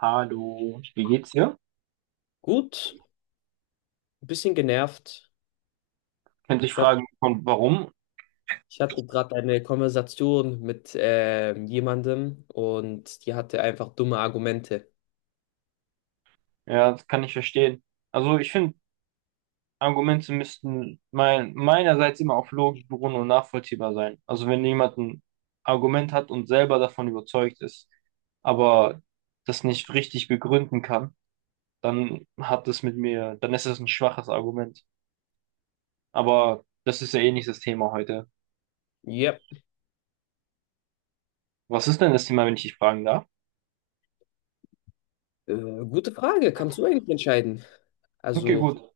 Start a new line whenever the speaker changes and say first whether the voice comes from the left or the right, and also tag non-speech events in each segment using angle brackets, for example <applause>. right: Hallo, wie geht's dir?
left: Gut, ein bisschen genervt.
right: Könnte ich
left: Ich hat,
right: fragen, von warum?
left: ich hatte gerade eine Konversation mit jemandem und die hatte einfach dumme Argumente.
right: Ja, das kann ich verstehen. Also ich finde, Argumente müssten meinerseits immer auf Logik beruhen und nachvollziehbar sein. Also wenn jemand ein Argument hat und selber davon überzeugt ist, aber das nicht richtig begründen kann, dann hat das mit mir, dann ist das ein schwaches Argument. Aber das ist ja eh nicht das Thema heute.
left: Ja,
right: Was ist denn das Thema, wenn ich dich fragen darf?
left: gute Frage. Kannst du eigentlich entscheiden?
right: Okay,
left: Also,
right: gut.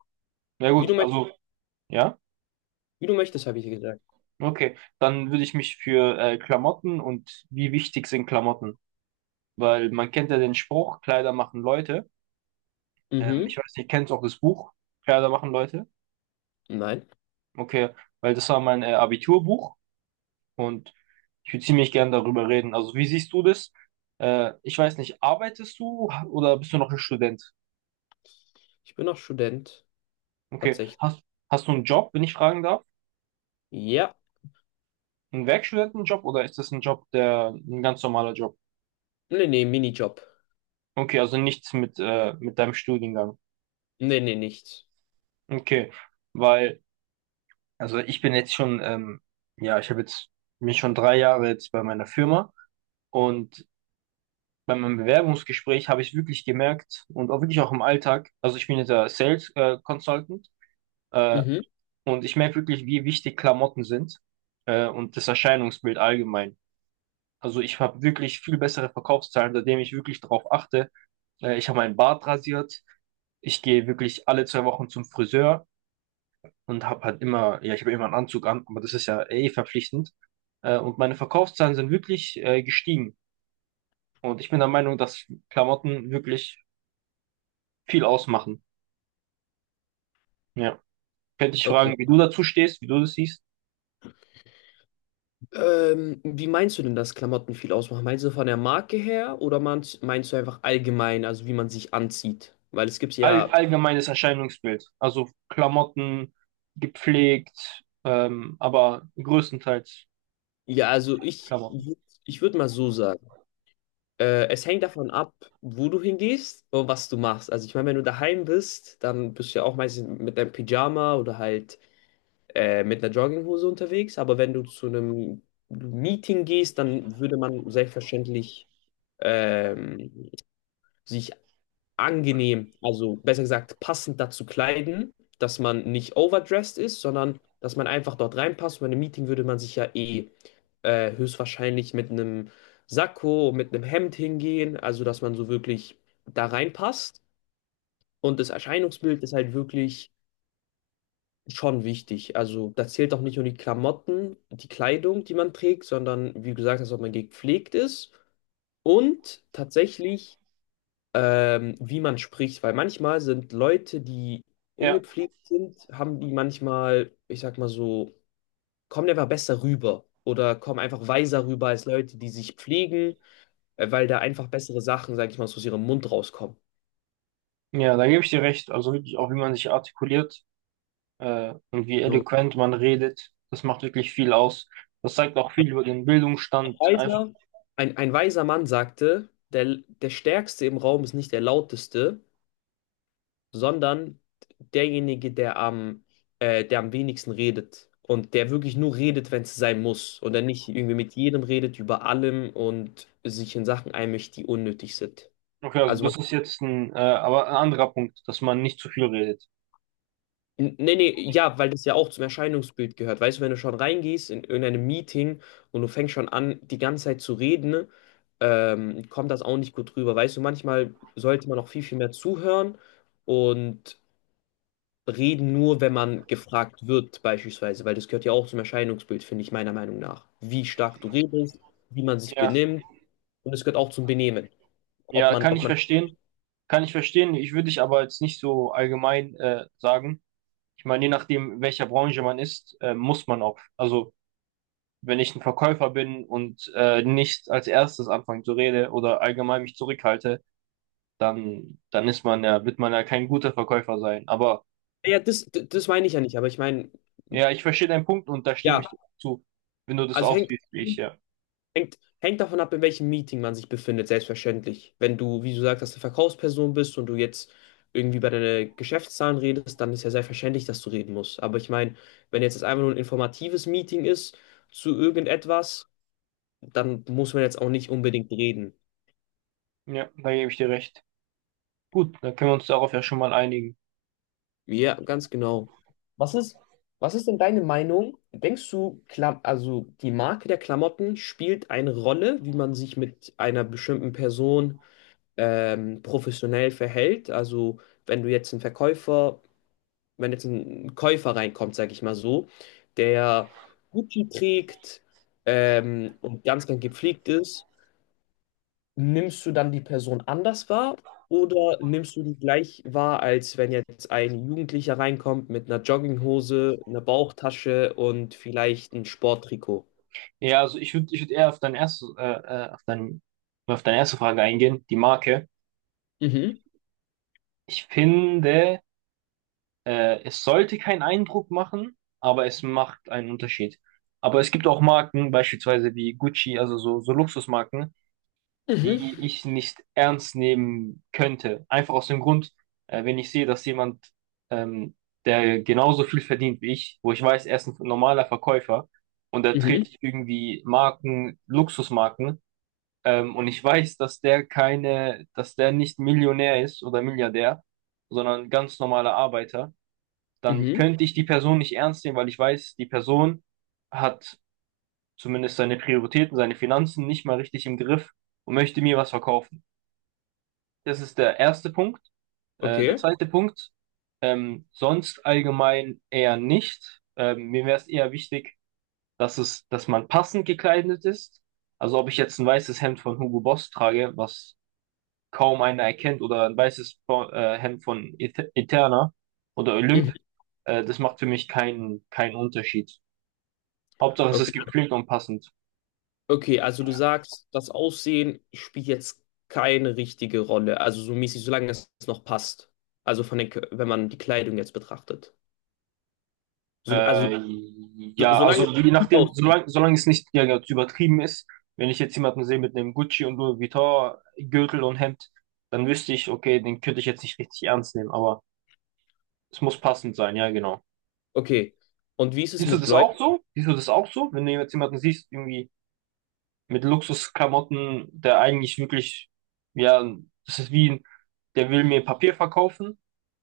right: Na
left: wie
right: gut,
left: du, möcht-
right: also, ja.
left: wie du möchtest, habe ich dir gesagt.
right: Okay, dann würde ich mich für Klamotten und wie wichtig sind Klamotten? Weil man kennt ja den Spruch, Kleider machen Leute.
left: Mhm.
right: Ich weiß nicht, kennst du auch das Buch, Kleider machen Leute?
left: Nein,
right: Okay, weil das war mein Abiturbuch und ich würde ziemlich gern darüber reden. Also wie siehst du das? Ich weiß nicht, arbeitest du oder bist du noch ein Student?
left: ich bin noch Student,
right: Okay,
left: tatsächlich.
right: hast du einen Job, wenn ich fragen darf?
left: Ja.
right: Einen Werkstudentenjob oder ist das ein Job, der ein ganz normaler Job?
left: Nee, nee, Minijob.
right: Okay, also nichts mit deinem Studiengang.
left: Nee, nee, nichts.
right: Okay, weil also ich bin jetzt schon, ja, ich habe jetzt mich schon drei Jahre jetzt bei meiner Firma und bei meinem Bewerbungsgespräch habe ich wirklich gemerkt und auch wirklich auch im Alltag, also ich bin jetzt der Sales Consultant äh,
left: Mhm.
right: und ich merke wirklich, wie wichtig Klamotten sind, und das Erscheinungsbild allgemein. Also ich habe wirklich viel bessere Verkaufszahlen, seitdem ich wirklich darauf achte. Ich habe meinen Bart rasiert, ich gehe wirklich alle zwei Wochen zum Friseur und habe halt immer, ja, ich habe immer einen Anzug an, aber das ist ja eh verpflichtend. Und meine Verkaufszahlen sind wirklich gestiegen. Und ich bin der Meinung, dass Klamotten wirklich viel ausmachen. Ja. Könnte ich
left: Okay.
right: fragen, wie du dazu stehst, wie du das siehst?
left: Wie meinst du denn, dass Klamotten viel ausmachen? Meinst du von der Marke her oder meinst du einfach allgemein, also wie man sich anzieht? Weil es gibt ja,
right: Allgemeines Erscheinungsbild. Also Klamotten, gepflegt, aber größtenteils
left: ja,
right: Klamotten.
left: ich würde mal so sagen, es hängt davon ab, wo du hingehst und was du machst. Also ich meine, wenn du daheim bist, dann bist du ja auch meistens mit deinem Pyjama oder halt mit einer Jogginghose unterwegs. Aber wenn du zu einem Meeting gehst, dann würde man selbstverständlich, ähm, sich angenehm, also besser gesagt passend dazu kleiden, dass man nicht overdressed ist, sondern dass man einfach dort reinpasst. Und bei einem Meeting würde man sich ja eh höchstwahrscheinlich mit einem Sakko, mit einem Hemd hingehen, also dass man so wirklich da reinpasst. Und das Erscheinungsbild ist halt wirklich schon wichtig. Also da zählt auch nicht nur die Klamotten, die Kleidung, die man trägt, sondern wie gesagt, dass auch man gepflegt ist. Und tatsächlich, wie man spricht, weil manchmal sind Leute, die
right: Ja,
left: ungepflegt sind, haben die manchmal, ich sag mal so, kommen einfach besser rüber oder kommen einfach weiser rüber als Leute, die sich pflegen, weil da einfach bessere Sachen, sag ich mal, so aus ihrem Mund rauskommen.
right: ja, da gebe ich dir recht. Also wirklich auch, wie man sich artikuliert und wie
left: So.
right: eloquent man redet. Das macht wirklich viel aus. Das zeigt auch
left: Ein
right: viel über den Bildungsstand. Einfach,
left: weiser, ein weiser Mann sagte, der Stärkste im Raum ist nicht der Lauteste, sondern derjenige, der am wenigsten redet und der wirklich nur redet, wenn es sein muss und der nicht irgendwie mit jedem redet, über allem und sich in Sachen einmischt, die unnötig sind.
right: okay, also
left: Also
right: das
left: man,
right: ist jetzt aber ein anderer Punkt, dass man nicht zu viel redet.
left: Nee, nee, ja, weil das ja auch zum Erscheinungsbild gehört. Weißt du, wenn du schon reingehst in irgendeinem Meeting und du fängst schon an, die ganze Zeit zu reden, kommt das auch nicht gut rüber. Weißt du, manchmal sollte man auch viel mehr zuhören und reden nur, wenn man gefragt wird, beispielsweise, weil das gehört ja auch zum Erscheinungsbild, finde ich, meiner Meinung nach. Wie stark du redest, wie man sich
right: Ja,
left: benimmt, und es gehört auch zum Benehmen. Ob
right: ja,
left: man,
right: kann
left: ob
right: ich
left: man,
right: verstehen. Kann ich verstehen. Ich würde dich aber jetzt nicht so allgemein sagen. Ich meine, je nachdem, welcher Branche man ist, muss man auch. Also, wenn ich ein Verkäufer bin und nicht als erstes anfange zu reden oder allgemein mich zurückhalte, dann ist man ja, kein guter Verkäufer sein. Aber
left: ja, das meine ich ja nicht, aber ich meine,
right: ja, ich verstehe deinen Punkt und da stimme
left: ja,
right: ich dir auch zu, wenn du das
left: also
right: auch
left: hängt,
right: siehst wie ich, ja.
left: hängt davon ab, in welchem Meeting man sich befindet, selbstverständlich. Wenn du, wie du sagst, dass du Verkaufsperson bist und du jetzt irgendwie bei deinen Geschäftszahlen redest, dann ist ja selbstverständlich, dass du reden musst. Aber ich meine, wenn jetzt das einfach nur ein informatives Meeting ist, zu irgendetwas, dann muss man jetzt auch nicht unbedingt reden.
right: Ja, da gebe ich dir recht. Gut, dann können wir uns darauf ja schon mal einigen.
left: Ja, ganz genau. Was ist, was ist denn deine Meinung? Denkst du, Klam also die Marke der Klamotten spielt eine Rolle, wie man sich mit einer bestimmten Person, professionell verhält? Also wenn du jetzt einen Verkäufer, wenn jetzt ein Käufer reinkommt, sage ich mal so, der Gucci trägt, und ganz, ganz gepflegt ist, nimmst du dann die Person anders wahr oder nimmst du die gleich wahr, als wenn jetzt ein Jugendlicher reinkommt mit einer Jogginghose, einer Bauchtasche und vielleicht ein Sporttrikot?
right: Ja, also ich würd eher auf deine erste Frage eingehen, die Marke.
left: Mhm,
right: Ich finde, es sollte keinen Eindruck machen, aber es macht einen Unterschied. Aber es gibt auch Marken, beispielsweise wie Gucci, also so, so Luxusmarken,
left: mhm,
right: die ich nicht ernst nehmen könnte. Einfach aus dem Grund, wenn ich sehe, dass jemand, ähm, der genauso viel verdient wie ich, wo ich weiß, er ist ein normaler Verkäufer und er
left: mhm,
right: trägt irgendwie Marken, Luxusmarken, und ich weiß, dass der keine, dass der nicht Millionär ist oder Milliardär, sondern ganz normaler Arbeiter, dann
left: mhm,
right: könnte ich die Person nicht ernst nehmen, weil ich weiß, die Person hat zumindest seine Prioritäten, seine Finanzen nicht mal richtig im Griff und möchte mir was verkaufen. Das ist der erste Punkt. Der
left: okay,
right: zweite Punkt, sonst allgemein eher nicht. Mir wäre es eher wichtig, dass man passend gekleidet ist. Also ob ich jetzt ein weißes Hemd von Hugo Boss trage, was kaum einer erkennt, oder ein weißes Hemd von Eterna oder
left: mhm,
right: Olymp, das macht für mich keinen Unterschied. Hauptsache, es ist
left: okay,
right: gepflegt und passend.
left: okay, also du sagst, das Aussehen spielt jetzt keine richtige Rolle, also so mäßig, solange es noch passt. Also von den, wenn man die Kleidung jetzt betrachtet. So, also
right: Äh, Ja,
left: solange
right: also je
left: es gut
right: nachdem,
left: aussieht.
right: solange es nicht, ja, jetzt übertrieben ist, wenn ich jetzt jemanden sehe mit einem Gucci und Louis Vuitton-Gürtel und Hemd, dann wüsste ich, okay, den könnte ich jetzt nicht richtig ernst nehmen, aber es muss passend sein, ja, genau.
left: Okay. Und wie ist es
right: Siehst du
left: mit
right: das
left: Leuten?
right: auch so? Siehst du das auch so? Wenn du jetzt jemanden siehst, irgendwie mit Luxusklamotten, der eigentlich wirklich, ja, das ist wie, der will mir Papier verkaufen.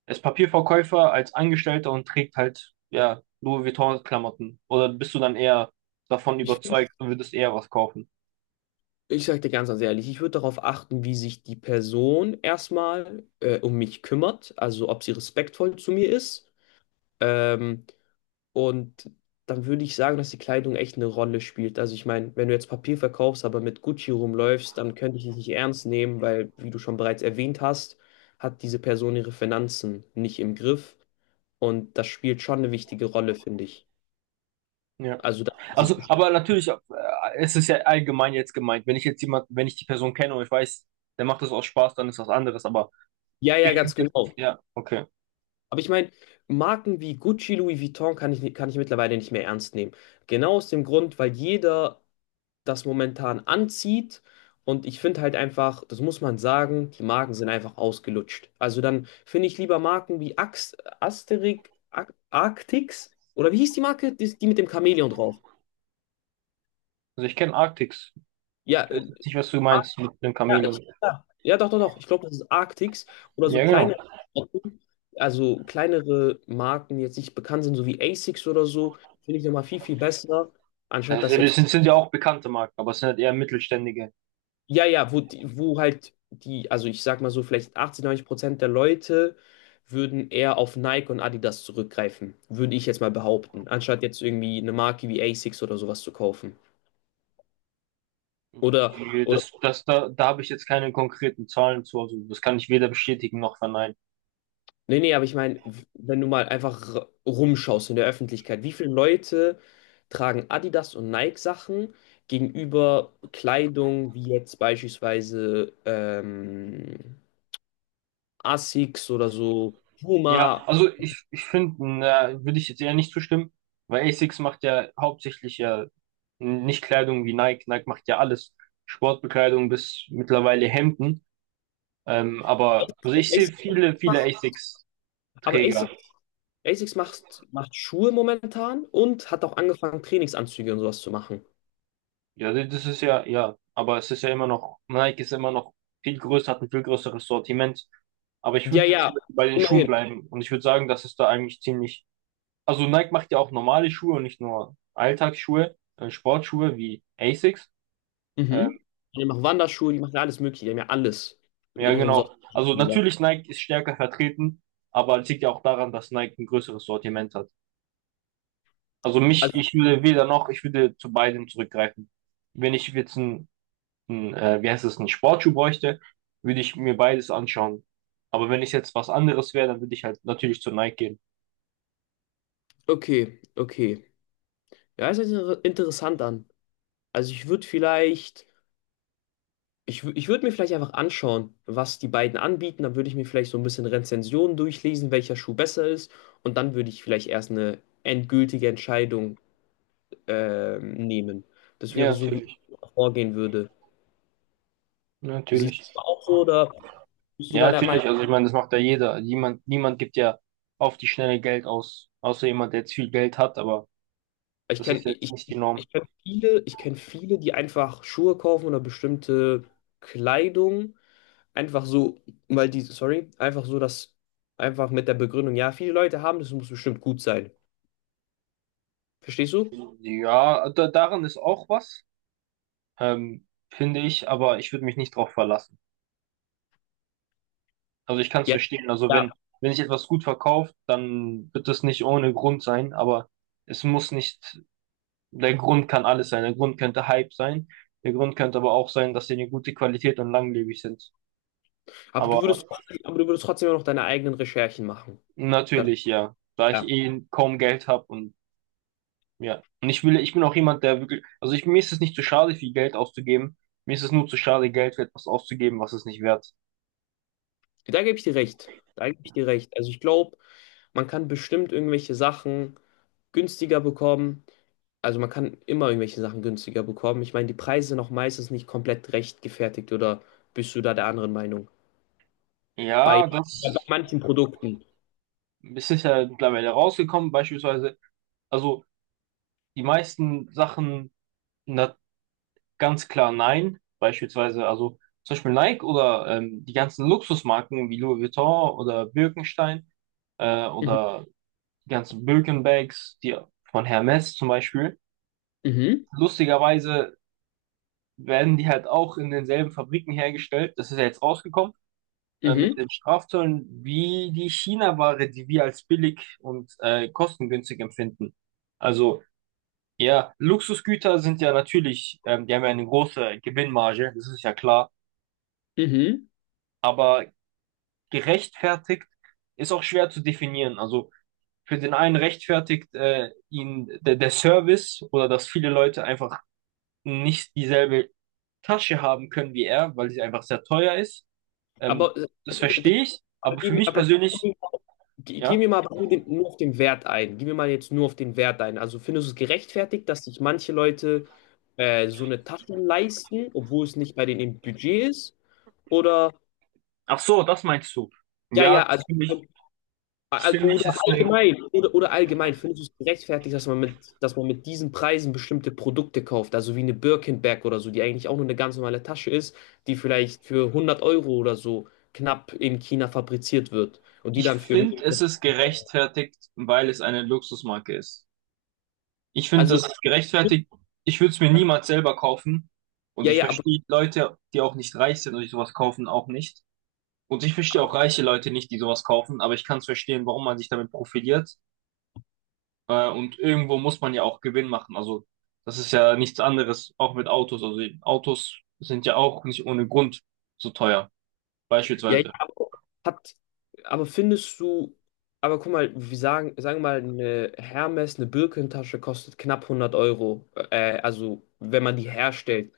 right: Er ist Papierverkäufer als Angestellter und trägt halt, ja, Louis Vuitton-Klamotten. Oder bist du dann eher davon
left: Ich,
right: überzeugt und würdest eher was kaufen?
left: Ich sage dir ganz, ganz ehrlich, ich würde darauf achten, wie sich die Person erstmal um mich kümmert, also ob sie respektvoll zu mir ist. Ähm, und dann würde ich sagen, dass die Kleidung echt eine Rolle spielt. Also ich meine, wenn du jetzt Papier verkaufst, aber mit Gucci rumläufst, dann könnte ich dich nicht ernst nehmen, weil, wie du schon bereits erwähnt hast, hat diese Person ihre Finanzen nicht im Griff. Und das spielt schon eine wichtige Rolle, finde ich.
right: Ja.
left: Also, dass man sich...
right: Also, aber natürlich, es ist ja allgemein jetzt gemeint. Wenn ich die Person kenne und ich weiß, der macht das aus Spaß, dann ist das anderes. Aber
left: Ja, ja, ganz genau.
right: ja, okay.
left: Aber ich meine, Marken wie Gucci, Louis Vuitton kann ich mittlerweile nicht mehr ernst nehmen. Genau aus dem Grund, weil jeder das momentan anzieht. Und ich finde halt einfach, das muss man sagen, die Marken sind einfach ausgelutscht. Also dann finde ich lieber Marken wie Ax, Asterix, Ar Arctix, oder wie hieß die Marke? Die, die mit dem Chamäleon drauf.
right: Also ich kenne Arctics.
left: Ja,
right: Ich weiß
left: äh,
right: jetzt nicht, was du meinst mit dem
left: Ja, ich,
right: Chamäleon.
left: ja, ja, doch. Ich glaube, das ist Arctics oder so
right: Ja, genau.
left: kleine, also kleinere Marken, die jetzt nicht bekannt sind, so wie Asics oder so, finde ich nochmal viel besser, anstatt
right: Also
left: das jetzt,
right: das sind, sind ja auch bekannte Marken, aber es sind halt eher mittelständige.
left: ja, ja, wo halt also ich sag mal so, vielleicht 80, 90% der Leute würden eher auf Nike und Adidas zurückgreifen, würde ich jetzt mal behaupten, anstatt jetzt irgendwie eine Marke wie Asics oder sowas zu kaufen. Oder,
right: Äh,
left: oder
right: Das, das, da, da habe ich jetzt keine konkreten Zahlen zu, also das kann ich weder bestätigen noch verneinen.
left: nee, nee, aber ich meine, wenn du mal einfach rumschaust in der Öffentlichkeit, wie viele Leute tragen Adidas und Nike-Sachen gegenüber Kleidung wie jetzt beispielsweise, Asics oder so,
right: Ja,
left: Puma.
right: also ich finde, da würde ich jetzt eher nicht zustimmen, weil ASICS macht ja hauptsächlich ja nicht Kleidung wie Nike. Nike macht ja alles, Sportbekleidung bis mittlerweile Hemden. Aber also ich sehe
left: Asics
right: viele, viele ASICS-Träger.
left: Asics, Asics macht, macht Schuhe momentan und hat auch angefangen, Trainingsanzüge und sowas zu machen.
right: Ja, das ist ja, ja, aber es ist ja immer noch, Nike ist immer noch viel größer, hat ein viel größeres Sortiment. Aber ich
left: Ja,
right: würde jetzt
left: ja,
right: bei den Schuhen
left: immerhin.
right: bleiben und ich würde sagen, dass es da eigentlich ziemlich. Also Nike macht ja auch normale Schuhe und nicht nur Alltagsschuhe, Sportschuhe wie Asics. Ähm,
left: Mhm. Die machen Wanderschuhe, die machen ja alles Mögliche, die haben ja alles
right: ja,
left: in ihrem
right: genau.
left: Sortiment,
right: Also
left: wie gesagt.
right: natürlich Nike ist stärker vertreten, aber es liegt ja auch daran, dass Nike ein größeres Sortiment hat. Also mich, ich würde weder noch, ich würde zu beidem zurückgreifen. Wenn ich jetzt ein, wie heißt es, ein Sportschuh bräuchte, würde ich mir beides anschauen. Aber wenn ich jetzt was anderes wäre, dann würde ich halt natürlich zu Nike gehen.
left: Okay, okay. Ja, es hört sich interessant an. Also ich würde vielleicht, ich würde mir vielleicht einfach anschauen, was die beiden anbieten. Dann würde ich mir vielleicht so ein bisschen Rezensionen durchlesen, welcher Schuh besser ist. Und dann würde ich vielleicht erst eine endgültige Entscheidung, nehmen. Das wäre
right: Ja,
left: so, wie
right: natürlich,
left: ich vorgehen würde. Siehst du
right: natürlich.
left: das auch so oder bist du
right: Ja,
left: da der...
right: natürlich. Also ich meine, das macht ja jeder. Niemand, niemand gibt ja auf die Schnelle Geld aus, außer jemand, der jetzt viel Geld hat, aber
left: Ich
right: das
left: kenne
right: ist jetzt
left: ich,
right: nicht die Norm.
left: ich kenn viele, die einfach Schuhe kaufen oder bestimmte Kleidung. Einfach so, weil die, sorry, einfach so, dass einfach mit der Begründung, ja, viele Leute haben, das muss bestimmt gut sein. Verstehst du?
right: Ja, daran ist auch was, ähm, finde ich, aber ich würde mich nicht drauf verlassen. Also ich kann es
left: Ja.
right: verstehen. Also
left: Ja.
right: wenn sich etwas gut verkauft, dann wird es nicht ohne Grund sein, aber es muss nicht, der Grund kann alles sein. Der Grund könnte Hype sein, der Grund könnte aber auch sein, dass sie eine gute Qualität und langlebig sind.
left: Aber
right: Aber
left: aber du würdest trotzdem noch deine eigenen Recherchen machen. Das,
right: natürlich, ja. Da ich
left: ja.
right: eh kaum Geld habe und ja. Und ich will, ich bin auch jemand, der wirklich, mir ist es nicht zu schade, viel Geld auszugeben. Mir ist es nur zu schade, Geld für etwas auszugeben, was es nicht wert ist.
left: Da gebe ich dir recht. Da gebe ich dir recht. Also ich glaube, man kann bestimmt irgendwelche Sachen günstiger bekommen. Also man kann immer irgendwelche Sachen günstiger bekommen. Ich meine, die Preise sind auch meistens nicht komplett rechtgefertigt oder bist du da der anderen Meinung? Bei,
right: Ja,
left: bei
right: das
left: manchen Produkten.
right: es ist ja mittlerweile rausgekommen, beispielsweise. Also die meisten Sachen, na, ganz klar nein. Beispielsweise, also zum Beispiel Nike oder die ganzen Luxusmarken wie Louis Vuitton oder Birkenstein,
left: Mhm,
right: oder die ganzen Birkenbags, die von Hermes zum Beispiel.
left: mhm,
right: Lustigerweise werden die halt auch in denselben Fabriken hergestellt. Das ist ja jetzt rausgekommen mit
left: mhm,
right: den Strafzöllen, wie die China-Ware, die wir als billig und kostengünstig empfinden. Also ja, Luxusgüter sind ja natürlich, die haben ja eine große Gewinnmarge, das ist ja klar,
left: mhm.
right: aber gerechtfertigt ist auch schwer zu definieren. Also für den einen rechtfertigt ihn der Service oder dass viele Leute einfach nicht dieselbe Tasche haben können wie er, weil sie einfach sehr teuer ist. Ähm,
left: Aber,
right: das
left: b- b-
right: verstehe ich,
left: aber,
right: aber für mich
left: aber gib
right: persönlich,
left: mir mal, gib gib
right: ja.
left: mir mal nur den, nur auf den Wert ein. Gib mir mal jetzt nur auf den Wert ein. Also findest du es gerechtfertigt, dass sich manche Leute so eine Tasche leisten, obwohl es nicht bei denen im Budget ist? Oder,
right: Ach so, das meinst du.
left: ja,
right: Ja,
left: ja,
right: das
left: also
right: finde ich, das finde ich
left: Oder
right: ist eine,
left: allgemein, oder allgemein, findest du es gerechtfertigt, dass man mit diesen Preisen bestimmte Produkte kauft, also wie eine Birkenbag oder so, die eigentlich auch nur eine ganz normale Tasche ist, die vielleicht für 100 Euro oder so knapp in China fabriziert wird und die
right: ich
left: dann für,
right: finde, es ist gerechtfertigt, weil es eine Luxusmarke ist. Ich finde,
left: also,
right: das ist gerechtfertigt. Ich würde es mir niemals selber kaufen. Und
left: ja,
right: ich
left: ja, aber,
right: verstehe Leute, die auch nicht reich sind und die sowas kaufen, auch nicht. Und ich verstehe auch reiche Leute nicht, die sowas kaufen, aber ich kann es verstehen, warum man sich damit profiliert. Und irgendwo muss man ja auch Gewinn machen. Also das ist ja nichts anderes, auch mit Autos. Also die Autos sind ja auch nicht ohne Grund so teuer,
left: ja, ja,
right: beispielsweise.
left: hat, aber findest du, aber guck mal, sagen wir mal, eine Hermes, eine Birkentasche kostet knapp 100 Euro, also, wenn man die herstellt.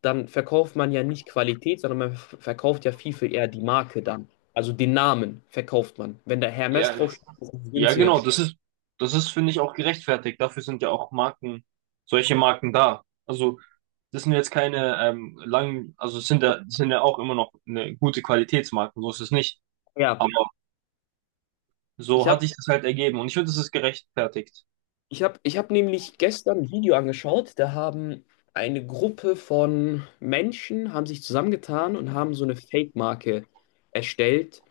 left: Dann verkauft man ja nicht Qualität, sondern verkauft ja viel, viel eher die Marke dann. Also den Namen verkauft man. Wenn da Hermes
right: Ja, das.
left: draufsteht, ist es
right: Ja, genau,
left: günstiger.
right: das ist, das ist, finde ich, auch gerechtfertigt. Dafür sind ja auch Marken, solche Marken da. Also das sind jetzt keine langen, also es sind ja auch immer noch eine gute Qualitätsmarken, so ist es nicht.
left: Ja,
right: Aber
left: ich
right: so hat
left: habe
right: sich das halt ergeben und ich finde, das ist gerechtfertigt.
left: ich hab nämlich gestern ein Video angeschaut, da haben eine Gruppe von Menschen, haben sich zusammengetan und haben so eine Fake-Marke erstellt,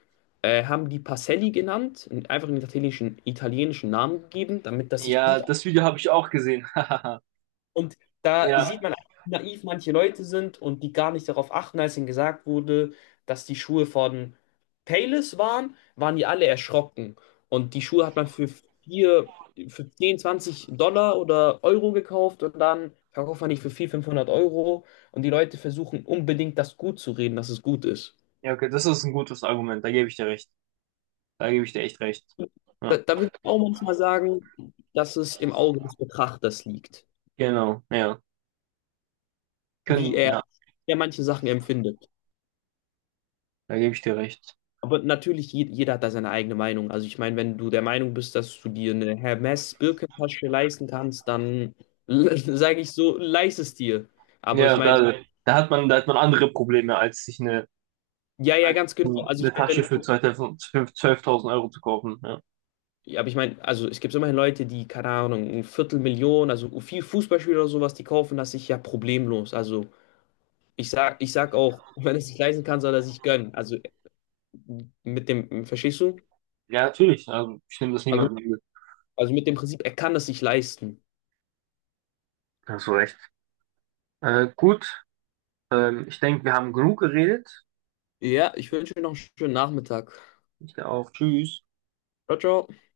left: haben die Pacelli genannt, und einfach einen italienischen, italienischen Namen gegeben, damit das sich
right: Ja,
left: gut...
right: das Video habe ich auch gesehen. <laughs>
left: Und da
right: Ja.
left: sieht man, wie naiv manche Leute sind und die gar nicht darauf achten, als ihnen gesagt wurde, dass die Schuhe von Payless waren, waren die alle erschrocken. Und die Schuhe hat man für vier, für 10, 20 Dollar oder Euro gekauft und dann verkauft man die für 400, 500 Euro. Und die Leute versuchen unbedingt, das gut zu reden, dass es gut ist.
right: Ja, okay, das ist ein gutes Argument, da gebe ich dir recht. Da gebe ich dir echt recht. Ja,
left: Da würde ich auch manchmal sagen, dass es im Auge des Betrachters liegt,
right: genau, ja.
left: wie
right: Können,
left: er,
right: ja,
left: wie er manche Sachen empfindet.
right: da gebe ich dir recht.
left: Aber natürlich, jeder hat da seine eigene Meinung. Also ich meine, wenn du der Meinung bist, dass du dir eine Hermes-Birkentasche leisten kannst, dann <laughs> sage ich so, leist es dir. Aber ich
right: Ja,
left: meine,
right: da hat man andere Probleme, als sich
left: ja, ja, ganz genau. Also ich
right: eine
left: meine, wenn
right: Tasche
left: du,
right: für 2000 12.000 Euro zu kaufen. Ja.
left: ja, aber ich meine, also es gibt immerhin Leute, die, keine Ahnung, ein Viertelmillion, also viel Fußballspieler oder sowas, die kaufen das sich ja problemlos. Also ich sag auch, <laughs> wenn es sich leisten kann, soll er sich gönnen. Also mit dem, verstehst du?
right: Ja, natürlich. Also ich nehme das
left: Also,
right: niemandem übel.
left: also mit dem Prinzip, er kann es sich leisten.
right: Hast du recht. Gut, ich denke, wir haben genug geredet.
left: Ja, ich wünsche dir noch einen schönen Nachmittag.
right: Ich auch. Tschüss.
left: Ciao, ciao.